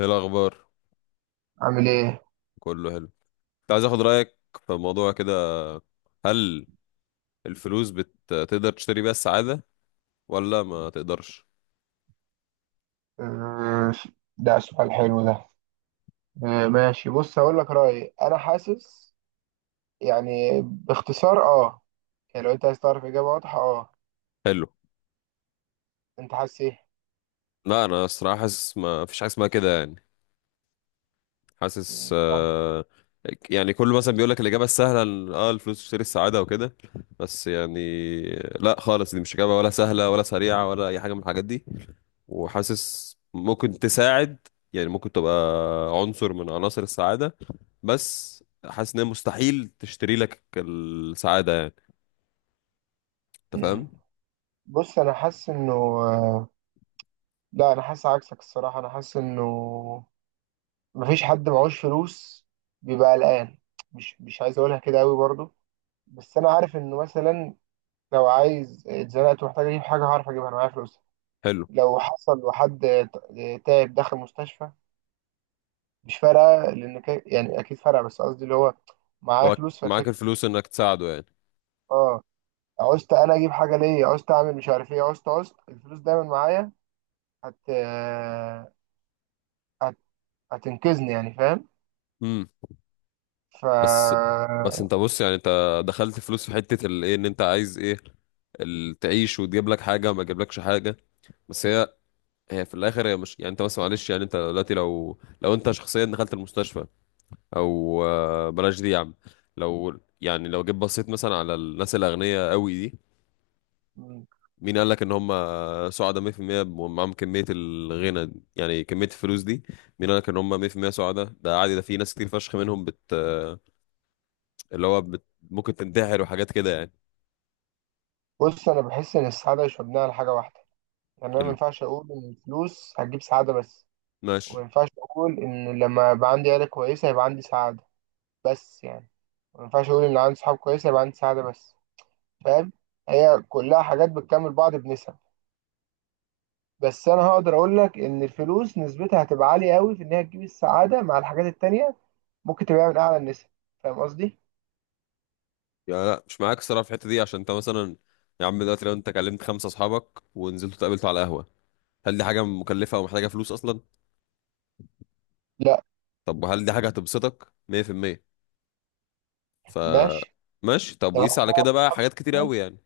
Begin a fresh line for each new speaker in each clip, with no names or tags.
ايه الاخبار.
عامل ايه؟
كله حلو. كنت عايز اخد رايك في موضوع كده. هل الفلوس بتقدر تشتري بيها السعاده ولا ما تقدرش؟
آه، ده سؤال حلو ده. ماشي بص هقول لك رأيي. انا حاسس يعني باختصار يعني لو انت عايز تعرف اجابة واضحة
حلو.
انت حاسس ايه؟
لا، انا الصراحه حاسس ما فيش حاجه اسمها كده يعني. حاسس
مم، صح.
آه، يعني كله مثلا بيقول لك الاجابه السهله إن الفلوس تشتري السعاده وكده، بس يعني لا خالص، دي مش اجابه، ولا سهله، ولا سريعه، ولا اي حاجه من الحاجات دي. وحاسس ممكن تساعد، يعني ممكن تبقى عنصر من عناصر السعادة، بس حاسس ان هي مستحيل تشتري لك السعادة يعني. انت
مم.
فاهم؟
بص انا حاسس انه آه، لا انا حاسس عكسك الصراحة. انا حاسس انه مفيش حد معهوش فلوس بيبقى قلقان. مش عايز اقولها كده قوي برضو. بس انا عارف انه مثلا لو عايز اتزنقت ومحتاج اجيب حاجة هعرف اجيبها. انا معايا فلوس.
حلو.
لو حصل وحد تعب دخل مستشفى مش فارقة لأن يعني أكيد فارقة. بس قصدي اللي هو معايا
لو
فلوس فكده.
معاك الفلوس انك تساعده يعني.
اه، عوزت أنا أجيب حاجة ليا، عوزت أعمل مش عارف إيه، عوزت الفلوس دايما معايا. هت... هت... هتنقذني يعني. فاهم؟
امم
ف
بس، انت بص، يعني انت دخلت فلوس في حتة الايه؟ ان انت عايز ايه؟ تعيش وتجيب لك حاجة، ما تجيبلكش حاجة. بس هي، هي في الاخر، هي مش يعني انت، بس معلش، يعني انت دلوقتي لو انت شخصيا دخلت المستشفى، او بلاش دي يا عم. لو يعني لو جيت بصيت مثلا على الناس الاغنياء قوي دي،
م.
مين قال لك ان هم سعداء 100% ومعاهم كميه الغنى دي؟ يعني كميه الفلوس دي. مين قال لك ان هم 100% سعداء؟ ده عادي، ده في ناس كتير فشخ منهم بت آه، اللي هو ممكن تنتحر وحاجات كده يعني.
بص أنا بحس إن السعادة مش مبنية على حاجة واحدة. يعني أنا ما
حلو،
ينفعش أقول إن الفلوس هتجيب سعادة بس، وما
ماشي.
ينفعش أقول إن لما يبقى عندي عيلة كويسة يبقى عندي سعادة بس. يعني ما ينفعش أقول إن عندي صحاب كويسة يبقى عندي سعادة بس. فاهم؟ هي كلها حاجات بتكمل بعض بنسب. بس انا هقدر اقول لك ان الفلوس نسبتها هتبقى عاليه قوي في ان هي تجيب السعاده مع الحاجات التانيه. ممكن تبقى من اعلى النسب. فاهم قصدي؟
يعني لا مش معاك الصراحه في الحته دي، عشان انت مثلا يا عم دلوقتي لو انت كلمت خمسه اصحابك ونزلتوا اتقابلتوا على قهوه، هل دي حاجه مكلفه ومحتاجه فلوس اصلا؟
لا.
طب وهل دي حاجه هتبسطك 100%؟ ف
ماشي.
ماشي. طب
طب
وقيس
هات
على
بقى
كده بقى حاجات كتير قوي يعني.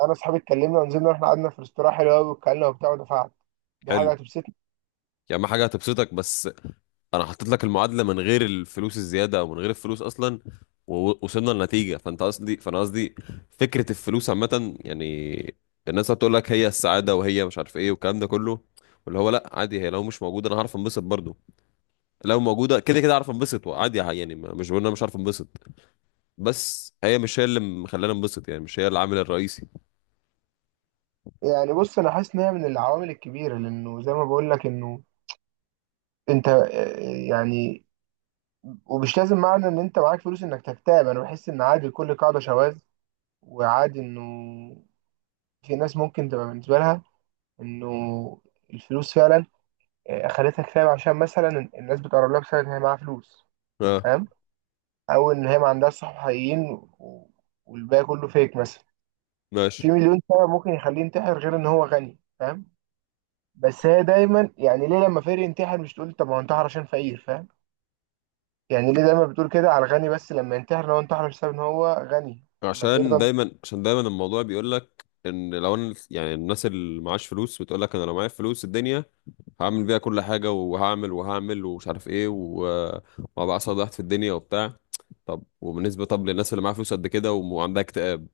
انا اصحابي اتكلمنا ونزلنا واحنا قعدنا في ريستوران حلو قوي واتكلمنا وبتاع ودفعت. دي
حلو.
حاجه هتبسطني.
يعني ما حاجه هتبسطك، بس انا حطيت لك المعادله من غير الفلوس الزياده، او من غير الفلوس اصلا، ووصلنا لنتيجه. فانت قصدي فانا قصدي، فكره الفلوس عامه يعني. الناس هتقول لك هي السعاده، وهي مش عارف ايه، والكلام ده كله، واللي هو لا عادي، هي لو مش موجوده انا هعرف انبسط برضو. لو موجوده كده كده هعرف انبسط، وعادي يعني، مش بقول إن انا مش عارف انبسط، بس هي مش هي اللي مخلاني انبسط يعني، مش هي العامل الرئيسي.
يعني بص انا حاسس ان هي من العوامل الكبيره لانه زي ما بقول لك انه انت يعني، ومش لازم معنى ان انت معاك فلوس انك تكتئب. انا بحس ان عادي لكل قاعده شواذ. وعادي انه في ناس ممكن تبقى بالنسبة لها إنه الفلوس فعلا خلتها كتاب، عشان مثلا الناس بتقرب لها بسبب إن هي معاها فلوس.
اه،
فاهم؟ أو إن هي ما عندهاش صحاب حقيقيين و- والباقي كله فيك مثلا.
ماشي.
في مليون سبب ممكن يخليه ينتحر غير إن هو غني. فاهم؟ بس هي دايما يعني، ليه لما فقير ينتحر مش تقول طب هو انتحر عشان فقير؟ فاهم؟ يعني ليه دايما بتقول كده على الغني بس، لما ينتحر لو انتحر بسبب إن هو غني؟ أما الفقير ده
عشان
انت-
دايما عشان دايما الموضوع بيقول لك ان، لو انا يعني الناس اللي معاش فلوس بتقول لك انا لو معايا فلوس الدنيا هعمل بيها كل حاجه، وهعمل وهعمل ومش عارف ايه، وهبقى اسعد واحد في الدنيا وبتاع. طب وبالنسبه، طب للناس اللي معاها فلوس قد كده وعندها اكتئاب؟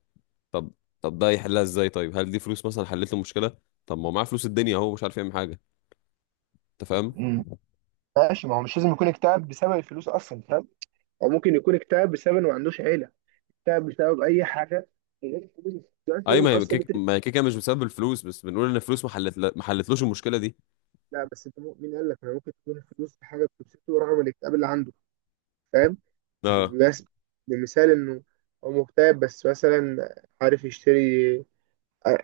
طب، طب ده يحلها ازاي؟ طيب، هل دي فلوس مثلا حلت له مشكله؟ طب ما هو معاه فلوس الدنيا اهو مش عارف يعمل حاجه. انت فاهم؟
مم. ماشي. ما هو مش لازم يكون اكتئاب بسبب الفلوس أصلا. فاهم؟ هو ممكن يكون اكتئاب بسبب إنه ما عندوش عيلة. تعب بسبب اي حاجه غير الفلوس. يعني
اي
مثلا
ما هي
اصلا
ما هي كيكه مش بسبب الفلوس، بس بنقول ان الفلوس ما حلتلوش المشكله دي.
لا بس انت مين قال لك، انا ممكن تكون الفلوس في حاجه بتبسطه ورغم الاكتئاب اللي عنده. فاهم؟ بس بمثال انه هو مكتئب بس مثلا عارف يشتري.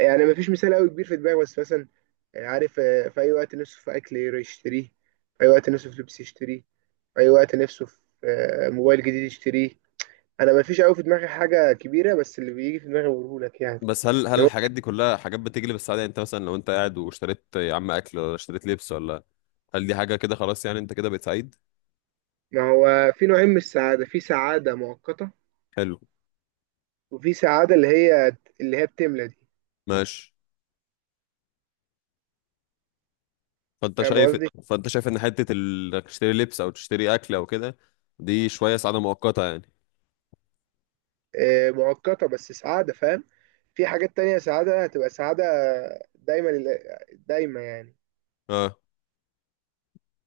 يعني ما فيش مثال قوي كبير في دماغي، بس مثلا عارف في اي وقت نفسه في اكل يشتريه. في اي وقت نفسه في لبس يشتريه. في اي وقت نفسه في موبايل جديد يشتريه. انا ما فيش قوي في دماغي حاجه كبيره، بس اللي بيجي في دماغي بقوله لك. يعني
بس هل
اللي
الحاجات دي كلها حاجات بتجلب السعادة؟ يعني انت مثلا لو انت قاعد واشتريت يا عم اكل، ولا اشتريت لبس، ولا هل دي حاجة كده خلاص يعني انت كده بقيت سعيد؟
ما هو في نوعين من السعادة. في سعادة مؤقتة،
حلو،
وفي سعادة اللي هي بتملى دي.
ماشي. فانت
فاهم
شايف
قصدي؟
فانت شايف ان حتة انك تشتري لبس او تشتري اكل او كده، دي شوية سعادة مؤقتة يعني.
مؤقتة بس سعادة. فاهم؟ في حاجات تانية سعادة هتبقى سعادة دايما. دايما يعني،
اه.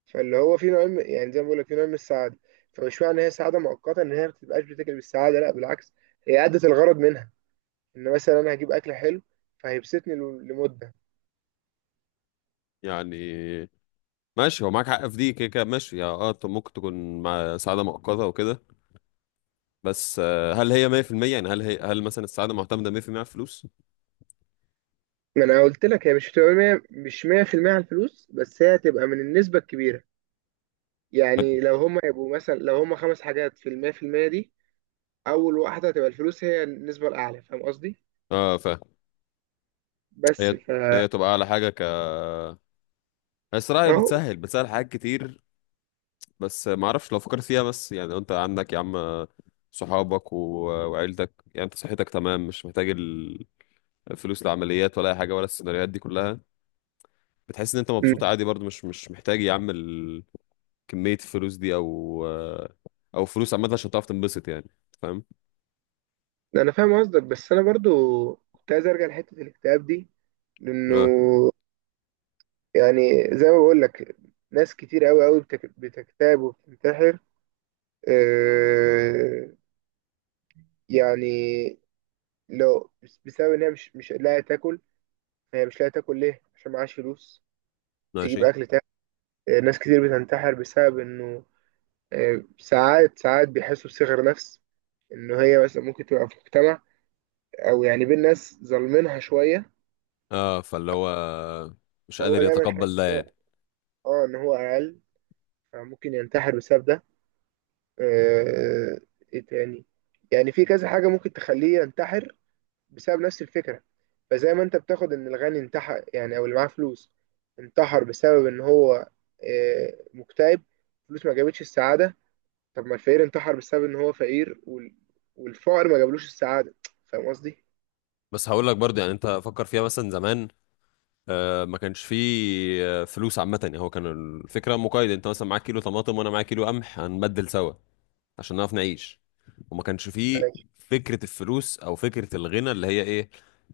فاللي هو في يعني زي ما بقول لك في نوع من السعادة. فمش معنى إن هي سعادة مؤقتة إن هي ما بتبقاش بتاكل بالسعادة. لا بالعكس، هي أدت الغرض منها. إن مثلا أنا هجيب أكل حلو فهيبسطني لمدة.
يعني ماشي، هو معاك حق في دي، كده كده ماشي يا طب. ممكن تكون مع سعادة مؤقتة وكده، بس هل هي 100%؟ يعني هل هي، هل مثلا السعادة معتمدة 100% على الفلوس؟
ما أنا قلت لك هي مش هتبقى مية، مش 100% على الفلوس، بس هي هتبقى من النسبة الكبيرة. يعني لو هما يبقوا مثلا، لو هما خمس حاجات في المية، في المية دي أول واحدة هتبقى الفلوس هي النسبة الأعلى. فاهم قصدي؟
اه، فهي، هي
بس فا
هي تبقى على حاجة. بس رأيي
أهو.
بتسهل حاجات كتير، بس ما اعرفش. لو فكرت فيها بس، يعني لو انت عندك يا عم صحابك و... وعيلتك، يعني انت صحتك تمام مش محتاج الفلوس لعمليات، ولا اي حاجه، ولا السيناريوهات دي كلها، بتحس ان انت
م.
مبسوط عادي برضو. مش محتاج يا عم كميه الفلوس دي، او او فلوس عامه، عشان تعرف تنبسط يعني. فاهم؟
أنا فاهم قصدك، بس أنا برضو كنت عايز أرجع لحتة الاكتئاب دي، لأنه
اه،
يعني زي ما بقول لك، ناس كتير أوي أوي بتكتئب وبتنتحر. أه. يعني لو بسبب إن هي مش لاقية تاكل. هي مش لاقية تاكل ليه؟ عشان معهاش فلوس. تجيب
ماشي.
أكل تاكل. ناس كتير بتنتحر بسبب إنه ساعات ساعات بيحسوا بصغر نفس، ان هي مثلا ممكن تبقى في مجتمع او يعني بين ناس ظالمينها شويه.
اه فاللي هو مش
وهو
قادر
دايما
يتقبل
حاسس
ده
إن هو-
يعني.
اه ان هو اقل، فممكن ينتحر بسبب ده. آه، ايه تاني. يعني في كذا حاجه ممكن تخليه ينتحر بسبب نفس الفكره. فزي ما انت بتاخد ان الغني انتحر يعني، او اللي معاه فلوس انتحر بسبب ان هو مكتئب، فلوس ما جابتش السعاده. طب ما الفقير انتحر بسبب ان هو فقير والفقر ما جابلوش السعادة. فاهم قصدي؟
بس هقول لك برضه يعني، انت فكر فيها مثلا زمان، ما كانش فيه، فلوس عامة يعني. هو كان الفكرة مقايضة، انت مثلا معاك كيلو طماطم وانا معايا كيلو قمح، هنبدل سوا عشان نعرف نعيش، وما كانش فيه
ماشي.
فكرة الفلوس، او فكرة الغنى اللي هي ايه؟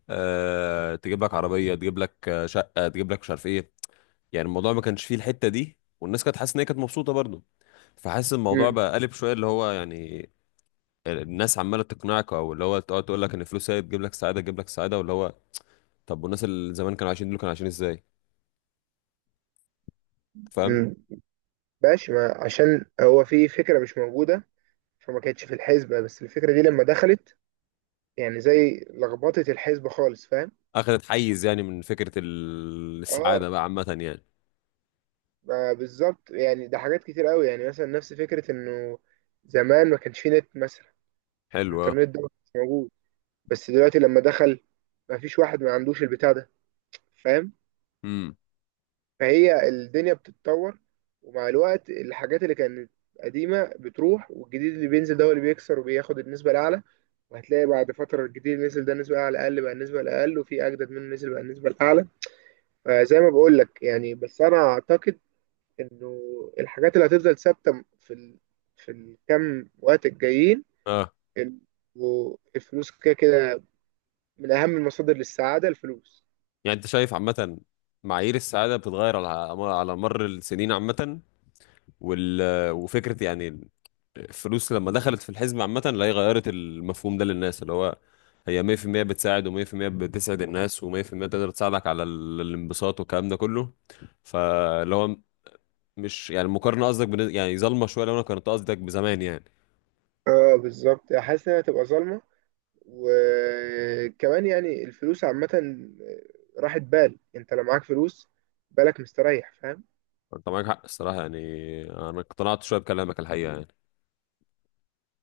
أه تجيب لك عربية، تجيب لك شقة، تجيب لك مش عارف ايه. يعني الموضوع ما كانش فيه الحتة دي، والناس كانت حاسة ان هي كانت مبسوطة برضه. فحاسس الموضوع
مم.
بقى قلب شوية، اللي هو يعني الناس عمالة تقنعك، او اللي هو تقعد تقول لك ان الفلوس هي تجيب لك سعادة، تجيب لك سعادة، واللي هو، طب والناس اللي زمان كانوا عايشين دول كانوا عايشين ازاي؟ فاهم؟
مم. ماشي. ما عشان هو في فكرة مش موجودة فما كانتش في الحسبة. بس الفكرة دي لما دخلت يعني زي لخبطت الحسبة خالص. فاهم؟
اخذت حيز يعني من فكره
اه.
السعاده بقى عامه يعني.
ما بالظبط. يعني ده حاجات كتير قوي. يعني مثلا نفس فكرة انه زمان ما كانش في نت مثلا.
حلو، اه،
الانترنت ده ما كانش موجود، بس دلوقتي لما دخل ما فيش واحد ما عندوش البتاع ده. فاهم؟
امم
فهي الدنيا بتتطور. ومع الوقت الحاجات اللي كانت قديمة بتروح، والجديد اللي بينزل ده هو اللي بيكسر وبياخد النسبة الأعلى. وهتلاقي بعد فترة الجديد اللي نزل ده النسبة الأعلى أقل، بقى النسبة الأقل، وفي أجدد منه نزل بقى النسبة الأعلى. فزي ما بقول لك، يعني بس أنا أعتقد إنه الحاجات اللي هتفضل ثابتة في الكام وقت الجايين.
اه.
ال- والفلوس كده كده من أهم المصادر للسعادة الفلوس.
يعني انت شايف عامه معايير السعاده بتتغير على، على مر السنين عامه، وال... وفكره يعني الفلوس لما دخلت في الحزب عامه، لا هي غيرت المفهوم ده للناس، اللي هو هي 100% بتساعد، و100% بتسعد الناس، و100% تقدر تساعدك على الانبساط والكلام ده كله، فاللي هو مش يعني المقارنه قصدك يعني ظالمه شويه لو انا كنت قصدك بزمان يعني.
اه بالظبط. حاسس إنها هتبقى ظالمة، وكمان يعني الفلوس عامة راحت بال. انت لو معاك فلوس بالك مستريح. فاهم؟
انت معاك حق الصراحه يعني. انا اقتنعت شويه بكلامك، الحقيقه يعني.